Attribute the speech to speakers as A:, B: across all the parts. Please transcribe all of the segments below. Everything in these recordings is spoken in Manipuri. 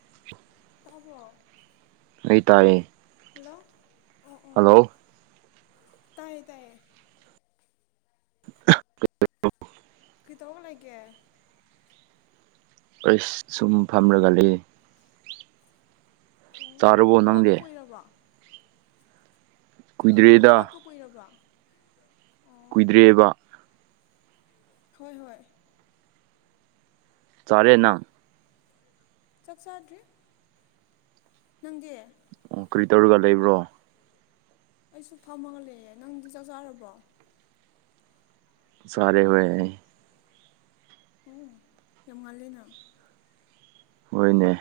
A: [inaudible]
B: ꯇꯥꯕꯣ
A: ꯑꯩꯩ ꯇꯥꯛꯌꯦ
B: ꯍꯜꯂꯣ ꯑꯣ ꯑꯣ
A: ꯍꯜꯂꯣ
B: ꯇꯥꯏꯌꯦ ꯇꯥꯏꯌꯦ
A: ꯍꯣ
B: ꯀꯩꯇꯧꯔꯒ ꯂꯩꯒꯦ
A: ꯑꯩꯁ ꯁꯨꯝ ꯐꯝꯔꯒ ꯂꯩꯑ‌ꯦ
B: ꯎꯝ
A: ꯆꯥꯔꯕꯣ
B: ꯍꯧꯒꯠꯄ
A: ꯅꯪꯗꯤ
B: ꯀꯨꯏꯔꯕ꯭ꯔꯣ
A: ꯀꯨꯏꯗ꯭ꯔꯤꯗ
B: ꯍꯧꯋꯥꯠꯄ ꯀꯨꯏꯔꯕ꯭ꯔꯣ ꯑꯣ
A: ꯀꯨꯏꯗ꯭ꯔꯦꯕ
B: ꯍꯣꯏ ꯍꯣꯏ
A: ꯆꯔꯦꯅ
B: ꯆꯥꯛ ꯆꯥꯗ꯭ꯔꯤ ꯅꯪꯗꯤ
A: ꯀ꯭ꯔꯤ ꯇꯧꯔꯒ ꯂꯩꯕ꯭ꯔꯣ
B: ꯑꯩꯁꯨ ꯐꯝꯃꯒꯂꯦ ꯅꯪꯗꯤ ꯆꯥꯛ ꯆꯥꯔꯕ꯭ꯔꯣ
A: ꯁꯔꯦ ꯍꯌꯦ ꯍꯥꯏ
B: ꯎꯝ ꯌꯥꯝ ꯉꯜꯂꯦꯅ
A: ꯍꯣꯏꯅꯦ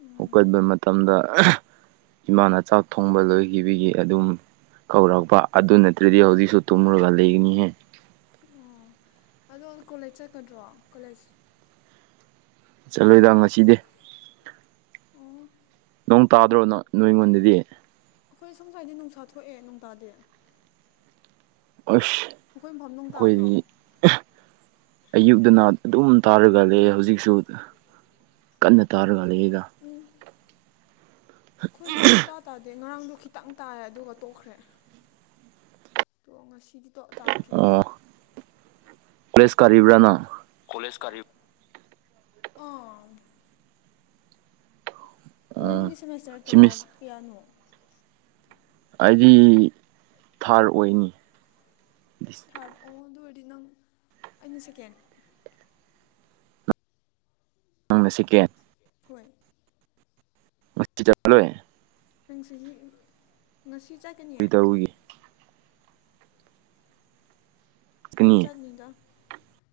B: ꯎꯝ
A: ꯎꯀꯟꯕ ꯃꯇꯝꯗ ꯏꯃꯥꯅ ꯆꯥꯛ ꯊꯣꯡꯕ ꯂꯣꯏꯒꯤꯕꯒꯤ ꯑꯗꯨꯝ ꯀꯧꯔꯛꯄ ꯑꯗꯨ ꯅꯠꯇ꯭ꯔ‌ꯦꯗꯤ ꯍꯧꯖꯤꯛꯁꯨ ꯇꯨꯝꯃꯨꯔꯒ ꯂꯩꯒꯅꯤꯍꯦ
B: ꯑꯣ ꯑꯗꯣ ꯀꯣꯂꯦꯠ ꯆꯠꯀꯗ꯭ꯔꯣ ꯀꯣꯂꯦꯖ
A: ꯆꯠꯂꯣꯏꯗ ꯉꯁꯤꯗꯤ
B: ꯑꯣ
A: ꯅꯣꯡ ꯇꯥꯗ꯭ꯔꯣ ꯅꯣ ꯅꯣꯏꯉꯣꯟꯗꯗꯤ
B: ꯑꯩꯈꯣꯏ ꯁꯣꯝ ꯁꯨꯋꯥꯏꯗ ꯅꯨꯡꯁꯥ ꯊꯣꯛꯑꯦ ꯅꯣꯡ ꯇꯥꯗꯦ
A: ꯑꯁ
B: ꯅꯈꯣꯏ ꯃꯐꯝ ꯅꯨꯡ ꯇꯥꯕ꯭ꯔꯣ
A: ꯑꯩꯈꯣꯏꯗꯤ ꯑꯌꯨꯛꯇꯅ ꯅꯜ ꯇꯨꯝ ꯇꯥꯔꯒꯂꯤ ꯍꯧꯖꯤꯛꯁꯨ ꯀꯟꯅ ꯇꯥꯔꯒꯥꯟꯂ ꯑꯩꯗ
B: ꯎꯝ ꯑꯩꯈꯣꯏꯗꯤ ꯁꯨꯇꯥ ꯇꯥꯗꯦ ꯉꯔꯥꯡꯗꯣ ꯈꯤꯇꯪ ꯇꯥꯏ ꯑꯗꯨꯒ ꯇꯣꯛꯈ꯭ꯔꯦ ꯑꯗꯣ ꯉꯁꯤꯗꯤ ꯇꯥꯗ꯭ꯥꯔꯤ
A: ꯄ꯭ꯔꯦꯁ ꯀꯔꯤꯕ꯭ꯔꯥꯅ
B: ꯀꯣꯂꯦꯖ ꯀꯔꯤ
A: ꯑꯣ
B: ꯅꯪꯒꯤ ꯁꯦꯃꯦꯁꯇꯔ ꯀꯌꯥ
A: ꯁꯤꯃꯤꯁ
B: ꯀꯌꯥꯅꯣ
A: ꯑꯩꯗꯤ ꯊꯥꯔ ꯑꯣꯏꯅꯤ
B: ꯊꯥꯔꯠ ꯑꯣ ꯑꯗꯨ ꯑꯣꯏꯔꯗꯤ ꯅꯪ ꯑꯩꯅ ꯁꯦꯀꯦꯟ
A: ꯅꯪꯅ ꯁꯦꯀꯦꯟ
B: ꯍꯣꯏ
A: [unintelligible]
B: ꯅꯪꯁꯤ ꯉꯁꯤ ꯆꯠꯀꯅꯤ
A: ꯀꯔꯤ ꯇꯧꯔꯨꯒꯦ
B: ꯑꯗꯨꯝ
A: ꯀꯅꯤ
B: ꯆꯠꯅꯤꯡꯗ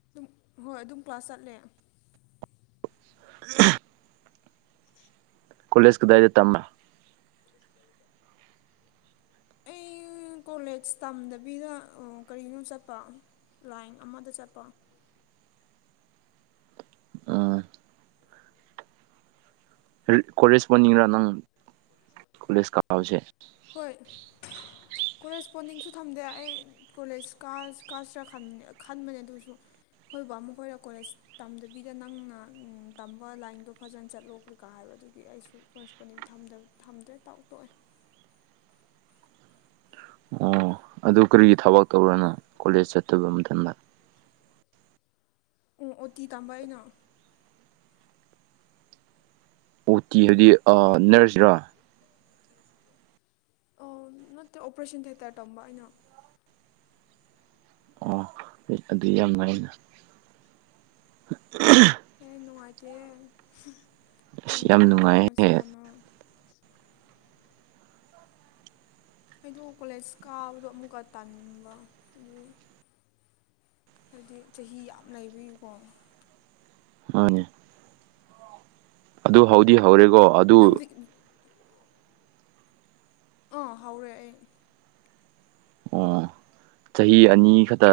B: ꯑꯗꯨꯝ ꯍꯣꯏ ꯑꯗꯨꯝ ꯀ꯭ꯂꯥꯁ ꯆꯠꯂꯦ
A: [inaudible] ꯀꯣꯂꯦꯖ ꯀꯗꯥꯏꯗ ꯇꯝꯃ
B: [inaudible] ꯑꯩ ꯀꯣꯂꯦꯖ ꯇꯝꯗꯕꯤꯗ ꯑꯥ ꯀꯔꯤꯅꯣ ꯆꯠꯄ ꯂꯥꯏꯡ ꯑꯃꯗ ꯆꯠꯄ
A: ꯑꯥ ꯀꯣꯂꯦꯖ ꯄꯣꯟꯅꯤꯡꯔ ꯅꯪ ꯀꯣꯂꯦꯖ ꯀꯥꯕꯁꯦ
B: ꯍꯣꯏ ꯀꯣꯔꯦꯁꯄꯣꯟꯗꯤꯡꯁꯨ ꯊꯝꯗꯦ ꯑꯩ ꯀꯣꯂꯦꯖ ꯀ ꯀꯥꯁꯤꯔꯕ ꯈꯟꯕꯅꯦ ꯑꯗꯨꯁꯨ ꯑꯩꯈ‌ꯣꯏ ꯕꯥꯃ‌ꯣ ꯀꯣꯂꯦꯖ ꯇꯝꯗꯕꯤꯗ ꯅꯪꯅ ꯎꯝ ꯇꯝꯕ ꯂꯥꯏꯟꯗꯣ ꯐꯖꯟ ꯆꯠꯂꯣ ꯀꯔꯤ ꯀꯥ ꯍꯥꯏꯕ ꯑꯗꯨꯒꯤ ꯑꯩꯁꯨ ꯀꯣꯔꯦꯁꯄꯣꯟꯗꯤꯡ ꯊꯝꯗ ꯊꯝꯗ꯭ꯔꯦ ꯇꯥꯎ ꯇꯣꯛꯑꯦ
A: ꯑꯣ ꯑꯗꯨ ꯀꯔꯤꯒꯤ ꯊꯕꯛ ꯇꯧꯕꯔ꯭ ꯅ ꯀꯣꯂꯦꯖ ꯆꯠꯇꯕ ꯃꯇꯝꯗ
B: ꯑꯣ ꯑꯣ ꯇꯤ ꯇꯥꯝꯕ ꯑꯩꯅ
A: ꯑꯣ ꯇꯤ ꯍꯥꯏꯗꯤ ꯑꯥ ꯅꯔꯁ ꯔꯥ
B: ꯑꯣ ꯅꯠꯇꯦ ꯑꯣꯄꯔꯦꯁꯟ ꯊꯦꯇꯔ ꯇꯝꯕ ꯑꯩꯅ
A: ꯑꯣ ꯑꯗꯨ ꯌꯥꯝ ꯅꯨꯉꯥꯏꯅ
B: ꯍꯦ ꯅꯨꯡꯉꯥꯏꯇꯦ ꯀꯔꯤ
A: ꯑꯁ ꯌꯥꯝ
B: ꯅꯨꯡꯉꯥꯏꯗꯣꯏꯅꯣ ꯁꯤ
A: ꯅꯨꯡꯉꯥꯏꯍꯦ
B: ꯇꯥꯝꯃꯒ ꯑꯩꯗꯣ ꯀꯣꯂꯦꯖ ꯀꯥꯕꯗꯣ ꯑꯃꯨꯛꯀ ꯇꯥꯟꯕ ꯑꯗꯨꯏ ꯍꯥꯏꯗꯤ ꯆꯍꯤ ꯌꯥꯝ ꯂꯩꯕꯒꯤꯀꯣ
A: ꯃꯥꯅꯦ ꯑꯗꯨ ꯍꯧꯗꯤ ꯍꯧꯔꯦꯒꯣ
B: ꯅꯪ [unintelligible] ꯑꯥ ꯍꯧꯔꯦ ꯑꯩ
A: ꯑꯣ ꯆꯍꯤ ꯑꯅꯤ ꯈꯛꯇ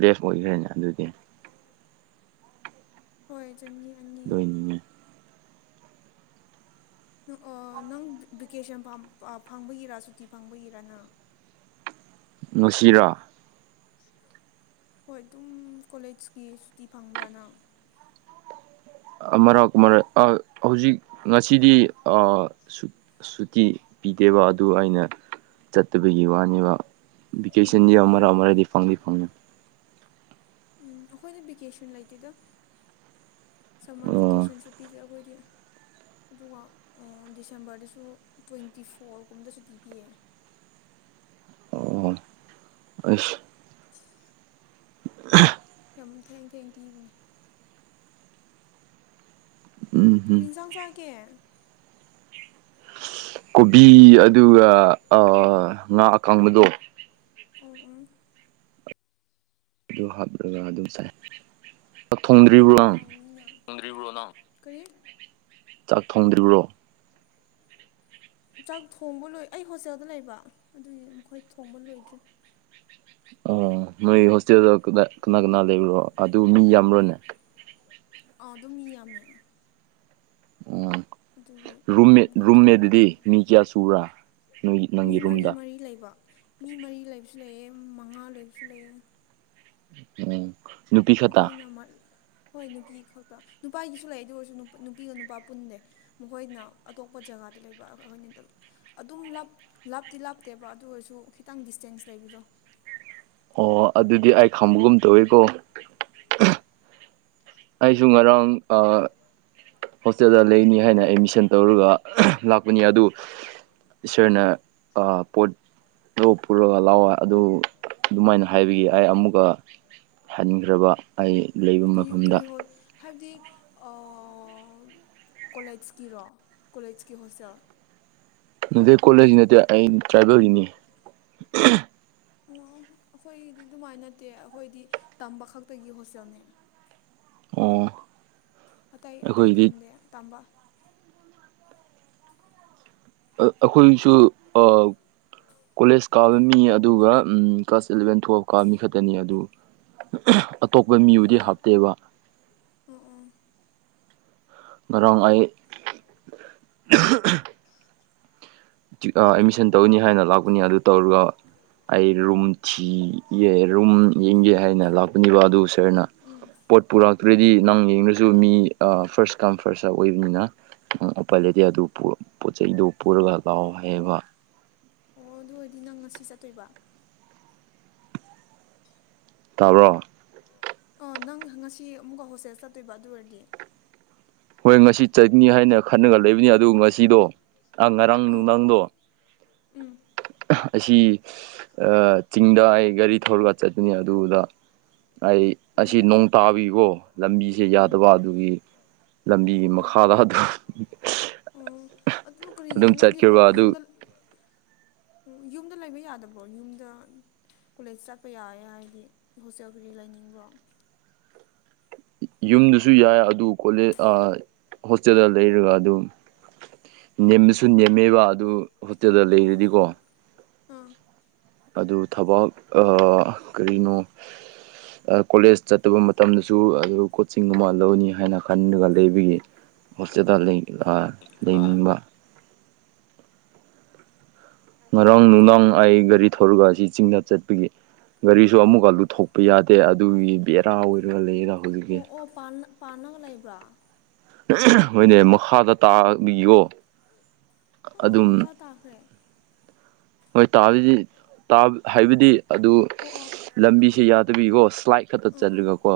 A: ꯂꯦꯐ ꯑꯣꯏꯈ꯭ꯔꯦꯅꯦ ꯑꯗꯨꯗꯤ
B: ꯍꯣꯏ ꯆꯅꯤ ꯑꯅꯤ
A: ꯂꯣꯏꯅꯤꯡꯉꯦ
B: ꯑꯣ ꯅꯪ ꯚꯦꯀꯦꯁꯟ ꯐꯪꯕꯒꯤꯔ ꯁꯨꯇꯤ ꯐꯪꯕꯒꯤꯔꯥ ꯅꯪ
A: ꯉꯥꯁꯤꯔꯥ
B: ꯍꯣꯏ ꯑꯗꯨꯝ ꯀꯣꯂꯦꯖꯀꯤ ꯁꯨꯇꯤ ꯐꯪꯕ꯭ꯔꯅꯪ
A: ꯃꯔꯛ ꯃꯔꯛ ꯑ ꯍꯧꯖꯤꯛ ꯉꯁꯤꯗꯤ ꯑꯑ ꯁꯨ ꯁꯨꯇꯤ ꯄꯤꯗꯦꯕ ꯑꯗꯨ ꯑꯩꯅ ꯆꯠꯇꯕꯒꯤ ꯋꯥꯅꯦꯕ
B: ꯎꯝ
A: ꯕ‌ꯦꯀꯁꯟꯗꯤ
B: ꯎꯝ
A: ꯑ
B: ꯎꯝ
A: ꯑꯔꯗꯤ ꯐꯪꯗꯤ ꯐꯪꯅꯤ
B: ꯎꯝ ꯑꯩꯈꯣꯏꯅ ꯚꯦꯀꯦꯁꯟ ꯂꯩꯇꯦꯗ ꯁꯝꯃꯔ
A: ꯑꯣ
B: ꯚꯦꯀꯦꯁꯟꯁꯨ ꯄꯤꯗꯦ ꯑꯩꯈꯣꯏꯗꯤ ꯑꯗꯨꯒ ꯗꯤꯁꯦꯝꯕꯔꯗꯁꯨ ꯇ꯭ꯋꯦꯟꯇꯤ ꯐꯣꯔꯒꯨꯝꯗꯁꯨ ꯁꯨꯇꯤ ꯕꯤꯌꯦ
A: ꯑꯣ ꯑꯁ
B: ꯌꯥꯝ ꯊꯦꯡ ꯊꯦꯡ ꯄꯤꯕꯅꯦ
A: ꯎꯝ ꯎꯝ
B: ꯀꯔꯤ ꯏꯟꯁꯥꯡ ꯆꯥꯒꯦ
A: ꯀꯣꯕꯤ ꯑꯗꯨꯒ ꯑꯥ ꯉꯥ ꯑꯀꯡꯕꯗꯣ
B: ꯎꯝ ꯎꯝ
A: ꯑꯗꯨ ꯍꯥꯞꯂꯒ ꯑꯗꯨꯝ ꯆꯥꯏ ꯆꯥꯛ ꯊꯣꯡꯗ꯭ꯔꯤꯕ꯭ꯔꯣ
B: ꯎꯝ
A: ꯅꯪ
B: ꯍꯥꯎꯅꯤꯅ [unintelligible]
A: ꯆꯥꯛ ꯊꯣꯡꯗ꯭ꯔꯤꯕ꯭ꯔꯣ
B: ꯆꯥꯛ ꯊꯣꯡꯕ ꯂꯣꯏ ꯑꯩ ꯍꯣꯁꯇꯦꯜꯗ ꯂꯩꯕ ꯑꯗꯨꯏ ꯃꯈꯣꯏ ꯊꯣꯡꯕ ꯂꯣꯏꯗ꯭ꯔꯤ
A: ꯑꯣ ꯅꯣꯏ ꯍꯣꯁꯇꯦꯜꯗ ꯀꯅꯥ ꯀꯅꯥ ꯂꯩꯕ꯭ꯔꯣ ꯑꯗꯨ ꯃꯤ ꯌꯥꯝ꯭ꯕꯔꯣꯅꯦ
B: ꯑꯥꯎ ꯑꯗꯨꯝ ꯃꯤ ꯌꯥꯝꯃꯦ ꯑꯗꯨꯒꯤ
A: ꯎ ꯔꯨꯝꯃꯦꯠ
B: ꯃꯈꯣꯏ
A: ꯔꯨꯝꯃꯦꯠ
B: ꯊꯣꯡ
A: ꯑꯗꯨꯗꯤ ꯃꯤ ꯀꯌꯥ ꯆꯨꯕꯥ
B: ꯃꯤ ꯃꯔꯤ ꯃꯔꯤ ꯂꯩꯕ ꯃꯤ ꯃꯔꯤ ꯂꯩꯕꯁꯨ ꯂꯩꯑ ꯃꯉꯥ ꯂꯩꯕꯁꯨ ꯂꯩꯑꯦ
A: [unintelligible] ꯈꯛꯇ
B: ꯑꯩꯈꯣꯏꯅ ꯍꯣꯏ ꯅꯨꯄꯤ ꯈꯛꯇ ꯅꯨꯄꯥꯒꯤꯁꯨ ꯂꯩ ꯑꯗꯨ ꯑꯣꯏꯔꯁꯨ ꯅꯨꯄꯤꯒ ꯅꯨꯄꯥ ꯄꯨꯟꯗ‌ꯦ ꯃꯈꯣꯏꯅ ꯑꯇꯣꯞꯄ ꯖꯒꯥꯗ ꯂꯩꯕ ꯑꯩꯈꯣꯏꯅꯤꯗꯨ ꯑꯗꯨꯝ ꯂꯥꯞ ꯂꯥꯞꯇꯤ ꯂꯥꯞꯇꯦꯕ ꯑꯗꯨ ꯑꯣꯏꯔꯁꯨ ꯈꯤꯇꯪ ꯗꯤꯁꯇꯦꯟꯁ ꯂꯩꯕꯗꯣ
A: ꯑꯣ ꯑꯗꯨꯗꯤ ꯑꯩ ꯈꯪꯕꯒꯨꯝ ꯇꯧꯋꯦꯀꯣ ꯑꯩꯁꯨ ꯉꯔꯥꯡ ꯑ ꯍꯣꯁꯇꯦꯜꯗ ꯂꯩꯅꯤ ꯍꯥꯏꯅ ꯑꯦꯠꯃꯤꯁꯟ ꯇꯧꯔꯒꯥ ꯂꯥꯛꯄꯅꯤ ꯑꯗꯨ ꯏꯁꯔꯅ ꯑ ꯄꯣꯠ ꯂꯣꯛꯞ ꯄꯨꯔꯒ ꯂꯥꯛꯑꯣ ꯑꯗꯨ ꯑꯗꯨꯃꯥꯏꯅ ꯍꯥꯏꯕꯒꯤ ꯑꯩ ꯑꯃꯨꯛꯀ ꯍꯟꯈ꯭ꯔꯕ ꯑꯩ ꯂꯩꯕ
B: ꯀꯔꯤ ꯀꯔꯤ
A: ꯃꯐꯝꯗ
B: ꯍꯣꯜ ꯍꯥꯏꯕꯗꯤ ꯀꯣꯂꯦꯖꯀꯤꯔꯣ ꯀꯣꯂꯦꯖꯀꯤ ꯍꯣꯁꯇꯦꯜ
A: ꯅꯗ‌ꯦ ꯀꯣꯂꯦꯖꯀꯤ ꯅꯠꯇꯦ ꯑꯩ ꯗ꯭ꯔꯥꯏꯕꯦꯜꯒꯤꯅꯤ
B: ꯑꯣ ꯑꯩꯈꯣꯏꯒꯤꯗꯤ ꯑꯗꯨꯃꯥꯏꯅ ꯅꯠꯇꯦ ꯑꯩꯈꯣꯏꯗꯤ ꯇꯝꯕ ꯈꯛꯇꯒꯤ ꯍꯣꯁꯇꯦꯜꯅꯦ
A: ꯑꯣ
B: ꯑꯇꯩ ꯑꯇꯩ
A: ꯑꯩꯈꯣꯏꯗꯤ
B: ꯊꯝꯗꯦ ꯇꯝꯕ
A: ꯑꯩꯈꯣꯏꯁꯨ ꯑ ꯀꯣꯂꯦꯖ ꯀꯥꯕ ꯃꯤ ꯑꯗꯨꯒ ꯎꯝ ꯀ꯭ꯂꯥꯁ ꯏꯂꯕꯦꯟ ꯇꯨꯌꯦꯜꯞꯀ ꯃꯤꯈꯠꯇꯅꯤ ꯑꯗꯨ ꯑꯇꯣꯞꯄ
B: ꯎꯝ
A: ꯃꯤꯕꯨꯗꯤ
B: ꯎꯝ
A: ꯍꯥꯞꯇꯦꯕ
B: ꯎꯝ ꯎꯝ
A: ꯉꯔꯥꯡ ꯑꯩ ꯑ [unintelligible] ꯑꯦꯠꯃꯤꯁꯟ ꯇꯧꯅꯤ ꯍꯥꯏꯅ ꯂꯥꯛꯄꯅꯤ ꯑꯗꯨ ꯇꯧꯔꯒ ꯑꯩ ꯔꯨꯝ ꯊꯤꯒꯦ ꯔꯨꯝ ꯌꯦꯡꯒꯦ ꯍꯥꯏꯅ ꯂꯥꯛꯄꯅꯦꯕ ꯑꯗꯨ ꯁꯔꯅ
B: ꯎꯝ
A: ꯄꯣꯠ ꯄꯨꯔꯛꯇ꯭ꯔꯗꯤ ꯅꯪ ꯌꯦꯡꯗꯁꯨ ꯃꯤ ꯐꯥꯔꯁ ꯀꯝ ꯐꯥꯔꯁꯇ ꯑꯣꯏꯕꯅꯤꯅ ꯑꯣꯄꯜ ꯂꯩꯇꯦ ꯑꯗꯨ ꯄꯣꯠ ꯆꯩꯗꯨ ꯄꯨꯔꯒ ꯂꯥꯎ ꯍꯥꯏꯌꯦꯕ
B: ꯑꯣ ꯑꯗꯨ ꯑꯣꯏꯔꯗꯤ ꯅꯪ ꯉꯁꯤ ꯆꯠꯇꯣꯏꯕ
A: ꯇꯥꯕ꯭ꯔꯣ
B: ꯅꯪ ꯉꯁꯤ ꯑꯃꯨꯛꯀ ꯍꯣꯁꯇꯦꯜ ꯆꯠꯇꯣꯏꯕ ꯑꯗꯨ ꯑꯣꯏꯔꯗꯤ
A: ꯍꯣꯏ ꯉꯁꯤ ꯆꯠꯅꯤ ꯍꯥꯏꯅ ꯈꯟꯅꯒ ꯂꯩꯕꯅꯤ ꯑꯗꯨ ꯉꯁꯤꯗꯣ ꯑ ꯉꯔꯥꯡ
B: ꯑꯥ
A: ꯅꯨꯡꯗꯥꯡꯗꯣ
B: ꯎꯝ
A: ꯑꯁꯤ ꯆꯤꯡꯗ ꯑꯩ ꯒꯥꯔꯤ ꯊꯧꯔꯒ ꯆꯠꯄꯅꯤ ꯑꯗꯨꯗ ꯑꯩ ꯑꯁꯤ
B: ꯎꯝ
A: ꯅꯣꯡ ꯇꯥꯕꯤꯀꯣ ꯂꯝꯕꯤꯁꯦ
B: ꯎꯝ
A: ꯌꯥꯗꯕ ꯑꯗꯨꯒꯤ ꯂꯝꯕꯤꯒꯤ
B: ꯎꯝ ꯎꯝ
A: ꯃꯈꯥꯗ
B: ꯑꯣ ꯑꯗꯨ ꯀꯔꯤꯒꯤꯅꯣ
A: ꯑꯗꯨꯝ
B: ꯅꯪꯗꯤ ꯍ
A: ꯆꯠꯈꯤꯕ ꯑꯗꯨ
B: ꯌꯨꯝꯗ ꯑꯣ ꯌꯨꯝꯗ ꯂꯩꯕ ꯌꯥꯗꯕ꯭ꯔꯣ ꯌꯨꯝꯗ ꯀꯣꯂꯦꯖ ꯆꯠꯄ ꯌꯥꯋꯦ ꯍꯥꯏꯗꯤ ꯍꯣꯁꯇꯦꯜ ꯀꯔꯤ ꯂꯥꯏꯅꯤꯡꯕꯣ
A: ꯌꯨꯝꯗꯨꯁꯨ ꯌꯥꯏ ꯑꯗꯨ ꯀꯣꯂ‌ꯦꯁ ꯑ ꯍꯣꯁꯇꯦꯜꯗ ꯂꯩꯔꯒ ꯑꯗꯨꯝ ꯅꯦꯝꯕꯁꯨ ꯅꯦꯝꯃꯦꯕ ꯑꯗꯨ ꯍꯣꯇꯦꯜꯗ
B: ꯎꯝ ꯎꯝ
A: ꯂꯩꯔꯗꯤꯀꯣ
B: ꯑꯥ
A: ꯑꯗꯨ ꯊꯕꯥꯛ ꯑ ꯀꯔꯤꯅꯣ
B: [inaudible]
A: ꯀꯣꯂꯦꯖ ꯆꯠꯇꯕ ꯃꯇꯝꯗꯁꯨ ꯑꯗꯨ ꯀꯣꯆꯤꯡ ꯑꯃ ꯂꯧꯅꯤ ꯍꯥꯏꯅ ꯈꯟꯂꯒ ꯂꯩꯕꯒꯤ ꯍꯣꯁꯇꯦꯗꯜ ꯂꯩ ꯑ
B: ꯂꯥꯛ
A: ꯉꯔꯥꯡ ꯅꯨꯡꯗꯥꯡ ꯑꯩ ꯒꯥꯔꯤ ꯊꯧꯔꯒ ꯑꯁꯤ ꯆꯤꯡꯗ ꯆꯠꯄꯒꯤ ꯒꯥꯔꯤꯁꯨ ꯑꯃꯨꯛꯀ ꯂꯨꯊꯣꯛꯄ ꯌꯥꯗꯦ ꯑꯗꯨꯒꯤ ꯕꯦꯔꯥ ꯑꯣꯏꯔꯒ ꯂꯩꯌꯦꯗ ꯍꯧꯖꯤꯛꯀꯤ
B: ꯑꯣ ꯑꯣ ꯄꯥꯟ ꯄꯥꯟꯅꯕ ꯂꯩꯕ꯭ꯔꯥ
A: ꯍꯣꯏꯅꯦ ꯃꯈꯥꯗ ꯇꯥꯕꯤꯌꯣ
B: ꯑꯣ
A: ꯑꯗꯨꯝ
B: ꯃꯈꯥ ꯇꯥꯈ꯭ꯔꯦ
A: ꯍꯣꯏ ꯇꯥꯗꯤ ꯍꯥꯏꯕꯗꯤ ꯑꯗꯨ
B: ꯑꯣ ꯑꯣ ꯑꯥ
A: ꯂꯝꯕꯤꯁꯦ ꯌꯥꯗꯕꯤꯀꯣ ꯁ꯭ꯂꯥꯏꯠ ꯈꯛꯇ
B: ꯎꯝ ꯎꯝ
A: ꯆꯠꯂꯒꯀꯣ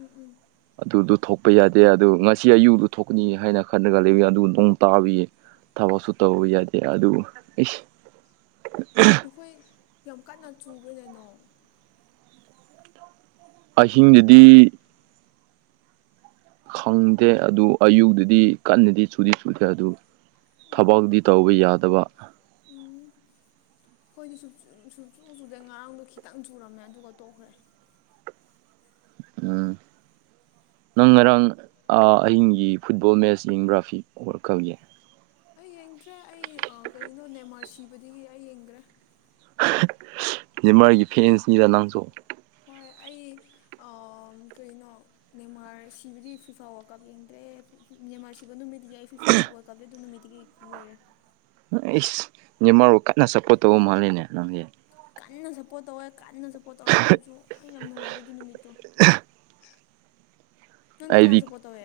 B: ꯎꯝ ꯎꯝ
A: ꯑꯗꯨꯗꯨ ꯊꯣꯛꯄ ꯌꯥꯗꯦ ꯑꯗꯨ ꯉꯁꯤ ꯑꯌꯨꯗꯨ ꯊꯣꯛꯀꯅꯤ ꯍꯥꯏꯅ ꯈꯜꯂꯒ ꯂꯩ ꯑꯗꯨ ꯅꯣꯡ ꯇꯥꯕꯤꯌꯦ ꯊꯕꯛꯁꯨ ꯇꯧꯕ ꯌꯥꯗꯦ ꯑꯗꯨꯕꯨꯁ ꯎ
B: ꯅꯈꯣꯏ ꯌꯥꯝ ꯀꯟꯅ ꯆꯨꯕꯅꯦꯅꯣ
A: ꯑꯍꯤꯡꯗꯗꯤ ꯈꯪꯗꯦ ꯑꯗꯨ ꯑꯌꯨꯛꯛꯇꯗꯤ ꯀꯟꯅꯗꯤ ꯁꯨꯗꯤ ꯁꯨꯗꯦ ꯑꯗꯨ
B: ꯎꯝ
A: ꯊꯕꯛꯗꯤ ꯇꯧꯕ ꯌꯥꯗꯕ
B: ꯍꯣꯏꯗꯤ ꯁꯆꯨ ꯆꯨꯗꯩ ꯉꯔꯥꯡꯗꯣ ꯈꯤꯇꯪ ꯆꯨꯔꯝꯃꯦ ꯑꯗꯨꯒ ꯇꯣꯛꯈ꯭ꯔꯦ
A: ꯎꯝ ꯅꯪ ꯉꯔꯥꯡ ꯑꯍꯤꯡꯒꯤ ꯐꯨꯠꯕꯣꯜ ꯃꯦꯠꯆ ꯌꯦꯡꯕ꯭ꯔꯥꯐꯤꯛ ꯍꯧꯔꯛꯈꯒꯦ
B: ꯑꯩ ꯌꯦꯡꯗ꯭ꯔꯦ ꯑꯩ ꯀꯔꯤꯅꯣ ꯅꯦꯃꯥꯔ ꯁꯤꯕꯗꯒꯤ ꯑꯩ ꯌꯦꯡꯗ꯭ꯔꯦ
A: ꯃꯥꯔꯒꯤ ꯐꯦꯟꯁꯅꯤꯗ ꯅꯥꯡꯁꯨ
B: ꯍꯣꯏ ꯑꯩ ꯀꯩꯅꯣ ꯃꯦꯟꯟꯃꯥꯔ ꯁꯤꯕꯗꯤ ꯐꯤꯐꯥ ꯋꯥꯔꯜ ꯀꯥꯞ ꯌꯦꯡꯗ꯭ꯔꯦ ꯃ꯭ꯦꯟꯃꯥꯔ ꯁꯤꯕ ꯅꯨꯃꯤꯠꯇꯒꯤ ꯑꯩ ꯐꯤꯐꯥ ꯋꯥꯔꯜ ꯀꯞꯇꯦ ꯑꯗꯨ ꯅꯨꯃꯤꯠꯇꯒꯤ ꯂꯣꯏꯔꯦ
A: ꯏꯁ ꯅ ꯃꯔꯨ ꯀꯟꯅ ꯁꯞꯄꯣꯔꯠ ꯇꯧꯕ ꯃꯥꯜꯂꯤꯦꯅꯦ ꯅꯪꯒꯤ
B: ꯀꯟꯅ ꯁꯞꯄꯣꯔꯠ ꯇꯧꯋꯦ ꯀꯟꯅ ꯁꯞꯄꯣꯔꯠ ꯇꯧꯗ ꯑꯣꯏꯔꯁꯨ ꯌꯥꯝ ꯅꯨꯡꯉꯥꯏꯗꯦ ꯑꯗꯨ ꯅꯨꯃꯤꯠꯇꯣ ꯅꯪꯗꯤ ꯀꯅꯥ
A: ꯑꯩꯗꯤ
B: ꯁꯨꯄꯣꯔꯠ ꯇꯧꯋꯦ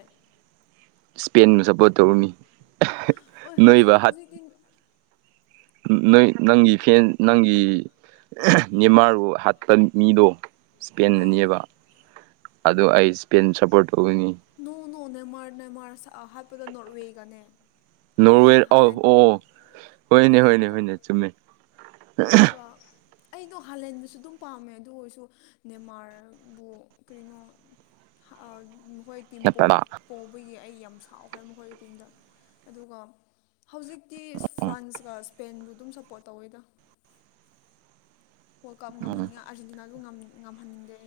A: ꯏꯁꯄꯦꯟꯕꯨ ꯁꯞꯄꯣꯔꯠ ꯇꯧꯔꯨꯅꯤ
B: ꯍ ꯍꯧꯖꯤꯛ
A: ꯅꯣꯏꯕ
B: ꯍꯧꯖꯤꯛꯀꯤ
A: ꯅ ꯅꯪꯒꯤ ꯐꯦꯟ ꯅꯪꯒꯤ ꯅꯤꯃꯥꯔ ꯍꯄ
B: ꯑꯥ
A: ꯃꯤꯗꯣꯄꯦꯟꯒꯅꯦꯕ ꯑꯗꯨꯗꯣ ꯑꯩ ꯏꯁꯄꯦꯟ ꯁꯞꯄꯣꯔꯠ ꯇꯧꯒꯅꯤ
B: ꯅꯣꯡ ꯅꯣꯡ ꯅꯦꯃꯥꯔ ꯅꯦꯃꯥꯔ ꯁꯛ ꯍꯥꯏꯞꯄꯗꯣ ꯅꯣꯔꯠꯋꯦꯒꯅꯦ
A: ꯅꯣꯔꯋꯦ ꯑꯥꯎ ꯑꯣ ꯍꯣꯏꯅꯦ ꯍꯣꯏꯅꯦ
B: ꯍꯥꯂꯦꯟꯒ
A: ꯍꯣꯏꯅꯦ ꯆꯨꯝꯃꯦ
B: ꯑꯗꯨꯒ ꯑꯩꯗꯣ ꯍꯜꯍꯦꯟꯕꯁꯨ ꯑꯗꯨꯝ ꯄꯥꯝꯃꯦ ꯑꯗꯨ ꯑꯣꯏꯔꯁꯨ ꯅꯦꯃꯥꯔꯕꯨ ꯀꯩꯅꯣ ꯍꯣꯏ ꯇꯦꯝ ꯄꯣꯞ ꯄꯕꯒꯤ ꯑꯩ ꯌꯥꯝ ꯁꯥꯎꯈ꯭ꯔꯦ ꯃꯈꯣꯏꯒꯤ ꯇꯤꯝꯗ ꯑꯗꯨꯒ ꯍꯧꯖꯤꯛꯇꯤ ꯐ꯭ꯔꯥꯟꯁꯀ ꯁ꯭ꯄꯦꯟꯕꯨ ꯑꯗꯨꯝ ꯁꯞꯄꯣꯔꯠ ꯇꯧꯋꯦꯗ ꯍꯜ ꯀꯞ ꯉꯝꯍꯟꯅꯤꯡꯉ ꯑꯥꯔꯖꯦꯟꯇꯤꯅꯥꯗꯨ ꯉꯝꯍꯟꯅꯤꯡꯗꯦ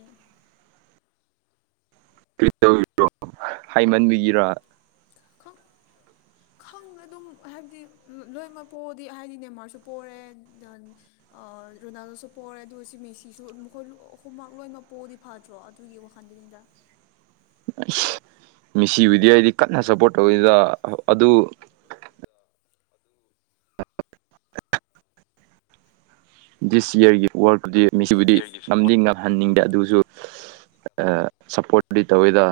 A: ꯇꯧꯣ ꯍꯥꯏꯃꯟꯕꯤꯒꯤꯔꯥ
B: [unintelligible] ꯈꯪ ꯑꯗꯨꯝ ꯍꯥꯏꯕꯗꯤ ꯂꯣꯏꯅꯃꯛ ꯄꯣꯛꯑꯗꯤ ꯍꯥꯏꯗꯤ ꯅꯦꯃꯥꯔꯁꯨ ꯄꯣꯔꯦ ꯗꯦꯟ ꯔꯣꯅꯥꯜꯗꯣꯁꯨ ꯄꯣꯔꯔꯦ ꯑꯗꯨꯒ ꯁꯤ ꯃꯦꯁꯤꯁꯨ ꯃꯈꯣꯏ ꯑꯍꯨꯝꯃꯛ ꯂꯣꯏꯅꯃꯛ ꯄꯣꯗꯤ ꯐꯗ꯭ꯔꯣ ꯑꯗꯨꯒꯤ ꯋꯥꯈꯟꯗꯨꯅꯤꯗ
A: ꯑꯁ ꯃꯤꯁꯤꯕꯨꯗꯤ ꯍꯥꯏꯗꯤ ꯀꯟꯅ ꯁꯞꯄꯣꯔꯠ ꯇꯧꯋꯤꯗ ꯑꯗꯨ ꯗꯤꯁ ꯌꯌꯥꯔꯒꯤ ꯋꯥꯔꯜ ꯇꯨꯗꯦ ꯃꯤꯁꯤꯕꯨꯗꯤ
B: ꯌꯔꯒꯤ
A: ꯅꯝꯗꯤ ꯉꯝ ꯍꯟꯅꯤꯡꯗꯦ ꯑꯗꯨꯁꯨ ꯁꯞꯄꯣꯔꯠꯇꯗꯤ ꯇꯧꯋꯤꯗ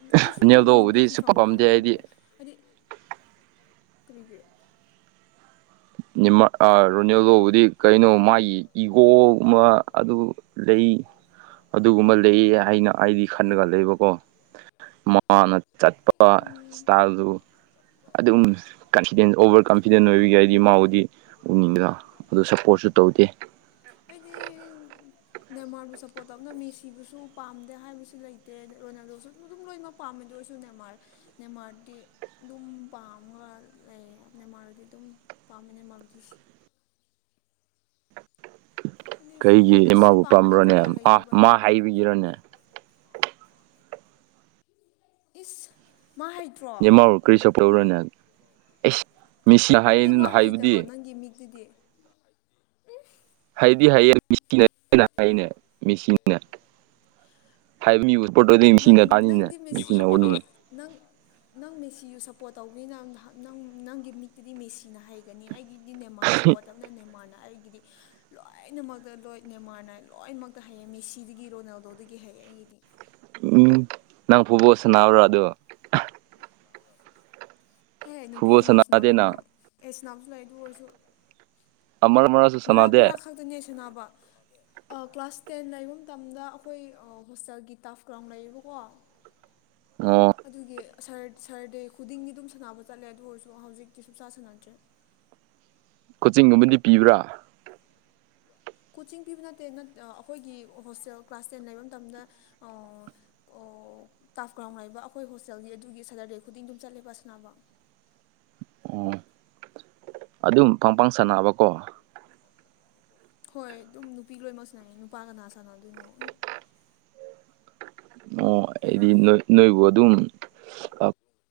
B: ꯎꯝ ꯑꯩꯁꯨ ꯉꯝꯍꯟꯅꯤꯡꯗꯦ
A: ꯔꯣꯅꯥꯜꯗꯣꯕꯨꯗꯤ
B: ꯐꯤ
A: ꯁꯨꯛꯄꯥꯝ
B: ꯐꯕꯀ
A: ꯄꯥꯝꯗꯦ ꯑꯩꯗꯤ
B: ꯃꯈꯣꯏꯕꯨ ꯍꯥꯏꯗꯤ ꯀꯔꯤꯒꯦ
A: ꯔꯣꯅꯦꯜꯗꯣꯕꯨꯗꯤ ꯀꯩꯅꯣ ꯃꯥꯒꯤ ꯏꯒꯣ ꯑꯃ ꯑꯗꯨ ꯂꯩ ꯑꯗꯨꯒꯨꯝꯕ ꯂꯩꯌꯦ ꯍꯥꯏꯅ ꯑꯩꯗꯤ ꯈꯜꯂꯒ ꯂꯩꯕꯀꯣ ꯃꯅ ꯆꯠꯄ
B: ꯎꯝ
A: ꯏꯁꯇꯥꯥꯗꯨ ꯑꯗꯨꯝ ꯀꯟꯐꯤꯗꯦꯟ ꯑꯣꯚꯔ ꯀꯟꯐꯤꯗꯦꯟ ꯑꯣꯏꯕ ꯌꯥꯏ ꯍꯥꯏꯗꯤ ꯃꯥꯕꯨꯗꯤ ꯎꯅꯤꯡꯗꯅ ꯑꯗꯨ ꯁꯞꯄꯣꯔꯠꯁꯨ ꯇꯧꯗꯦ
B: ꯍꯥꯏꯗꯤ ꯅꯦꯃꯥꯔꯕꯨ ꯁꯞꯄꯣꯔꯠ ꯇꯧꯞꯅ ꯃꯦꯁꯤꯕꯨꯁꯨ ꯄꯥꯝꯗꯦ ꯍꯥꯏꯕꯁꯨ ꯂꯩꯇꯦ ꯔꯣꯅꯥꯜꯗꯣꯁꯨ ꯑꯗꯨ ꯑꯗꯨꯝ ꯂꯣꯏꯅꯃꯛ ꯄꯥꯝꯃꯦꯗ ꯑꯣꯏꯁꯨ ꯅꯦꯃꯥꯔ ꯅꯦꯃꯥꯔꯗꯤ ꯑꯗꯨꯝ ꯄꯥꯝꯒ ꯂꯩꯅ ꯃꯥꯨꯗꯤ ꯑꯗꯨꯝ ꯄꯥꯝꯃꯦꯅ ꯃꯥꯕꯨꯗꯤ ꯍꯥꯏꯗꯤ
A: ꯀꯩꯒꯤ
B: ꯐꯨꯠꯕꯣꯜꯗ ꯁꯤ
A: ꯏꯃꯥꯕꯨ
B: ꯄꯥꯝꯗꯦ
A: ꯄꯥꯝꯕ꯭ꯔꯣꯅꯦ
B: ꯀ꯭ꯔꯤꯀꯥ
A: ꯑ
B: ꯂꯩꯇꯦꯕ
A: ꯃꯥ
B: ꯑꯩꯗꯤ
A: ꯍꯥꯏꯕꯤꯔꯣꯅꯦ
B: ꯏꯁ ꯃꯥ ꯍꯩꯇ꯭ꯔꯣ
A: ꯌꯦ ꯃꯥꯎꯔꯣ ꯀꯔꯤ ꯁꯞ ꯇꯧꯔꯅꯦ ꯑꯦꯁ ꯃꯤꯁꯤꯅ ꯍꯥꯏ
B: ꯑꯗꯨ ꯃꯥ
A: ꯍꯥꯏꯕꯗꯤ
B: ꯍꯩꯇꯕ꯭ꯔꯣ ꯅꯪꯒꯤ ꯃꯤꯛꯇꯨꯗꯤ
A: ꯍꯥꯏꯗꯤ ꯍꯥꯏꯌꯦꯦꯅ ꯍꯥꯏꯅꯦ ꯃꯦꯆꯅ ꯍꯥꯏ ꯃꯤ ꯎꯠꯄꯠꯇ ꯑꯣꯏꯗꯤ ꯃꯤꯁꯤꯅ
B: ꯅꯪ
A: ꯇꯥꯅꯤꯅꯦ
B: ꯅꯪꯗꯤ ꯃꯦꯁꯤ
A: ꯃꯤꯁꯤꯅ ꯎꯠꯅꯤꯅꯦ
B: ꯅꯪ ꯅꯪ ꯃꯦꯁꯤꯁꯨ ꯁꯞꯄꯣꯔꯠ ꯇꯧꯕꯅꯤꯅ ꯅꯪ ꯅꯪꯒꯤ ꯃꯤꯠꯇꯗꯤ ꯃꯦꯁꯤꯅ ꯍꯥꯏꯒꯦ ꯑꯣꯏꯒꯅꯤ ꯑꯩꯒꯤꯗꯤ ꯅꯦꯃꯥꯟꯅ ꯁꯞꯄꯣꯔꯠ ꯇꯞꯅ ꯅꯦꯃꯥꯟꯔꯅ ꯑꯩꯒꯤꯗꯤ ꯂꯣꯏꯅꯃꯛꯇ ꯂꯣꯏ ꯅꯦꯃꯥꯔꯅꯥꯏ ꯂꯣꯏꯅꯃꯛꯇ ꯍꯩꯌꯦ ꯃꯦꯁꯤꯗꯒꯤ ꯔꯣꯅꯥꯜꯗꯣꯗꯒꯤ ꯍꯩꯌꯦ ꯑꯩꯒꯤꯗꯤ
A: ꯎꯝ ꯅꯪ ꯐꯨꯕꯣ ꯁꯥꯟꯕ꯭ꯔꯣ ꯑꯗꯣ
B: ꯍꯦ ꯅꯨꯄꯤ
A: ꯐꯨꯠꯕꯣꯜ
B: ꯀꯅꯥꯁꯨꯅꯥꯗꯣꯏꯅꯣ
A: ꯁꯥꯟꯅꯗꯦꯅ
B: ꯑꯩ ꯁꯅꯥꯕꯁꯨ ꯂꯥꯛ ꯑꯗꯨ ꯑꯣꯏꯔꯁꯨ
A: ꯑꯃꯔ ꯃ
B: ꯃꯔꯥꯛ ꯃꯔꯥꯛ ꯈꯛꯇꯅꯦ ꯁꯅꯕ ꯀ꯭ꯂꯥꯁ ꯇꯦꯟ ꯂꯩꯕ ꯃꯇꯝꯗ ꯑꯩꯈꯣꯏ ꯍꯣꯁꯇꯦꯜꯒꯤ ꯇꯥꯐ ꯒ꯭ꯔꯥꯎꯟ ꯂꯩꯌꯦꯕꯀꯣ [inaudible]
A: ꯑꯣ
B: ꯑꯗꯨꯒꯤ ꯁꯔꯗꯦ ꯈꯨꯗꯤꯡꯒꯤ ꯑꯗꯨꯝ ꯁꯥꯟꯅꯕ ꯆꯠꯂꯦ ꯑꯗꯨ ꯑꯣꯏꯔꯁꯨ ꯍꯧꯖꯤꯛꯇꯤ ꯁꯨꯡꯆꯥ ꯁꯥꯟꯅꯗ꯭ꯔꯦ
A: ꯀꯣꯆꯤꯡ ꯑꯃꯗꯤ ꯄꯤꯕ꯭ꯔꯥ
B: ꯀꯣꯆꯤꯡ ꯄꯤꯕ ꯅꯠꯇꯦ ꯑꯩꯈꯣꯏꯒꯤ ꯍꯣꯁꯇꯦꯜ ꯀ꯭ꯂꯥꯁ ꯇꯦꯟ ꯂꯩꯕ ꯃꯇꯝꯗ ꯑꯣ ꯇꯥꯐ ꯒ꯭ꯔꯥꯎꯟ ꯂꯩꯕ ꯑꯩꯈꯣꯏ ꯍꯣꯁꯇꯦꯜꯒꯤ ꯑꯗꯨꯒꯤ ꯁꯦꯇꯔꯗꯦ ꯈꯨꯗꯤꯡ ꯑꯗꯨꯝ ꯆꯠꯂꯦꯕ ꯑꯁꯅꯥꯅꯕ
A: ꯑꯣ ꯑꯗꯨꯝ ꯄꯪ ꯄꯪ ꯁꯅꯥꯑꯕꯀꯣ
B: ꯍꯣꯏ ꯑꯗꯨꯝ ꯅꯨꯄꯤ ꯂꯣꯏꯅꯃꯛ ꯁꯥꯟꯅꯌꯦ ꯅꯨꯄꯥ ꯀꯅꯥ ꯁꯥꯟꯅꯗꯣꯏꯅꯣ ꯑꯩ
A: ꯑꯣ ꯍꯥꯏꯗꯤꯣꯏ ꯅꯣꯏꯕꯨ ꯑꯗꯨꯝ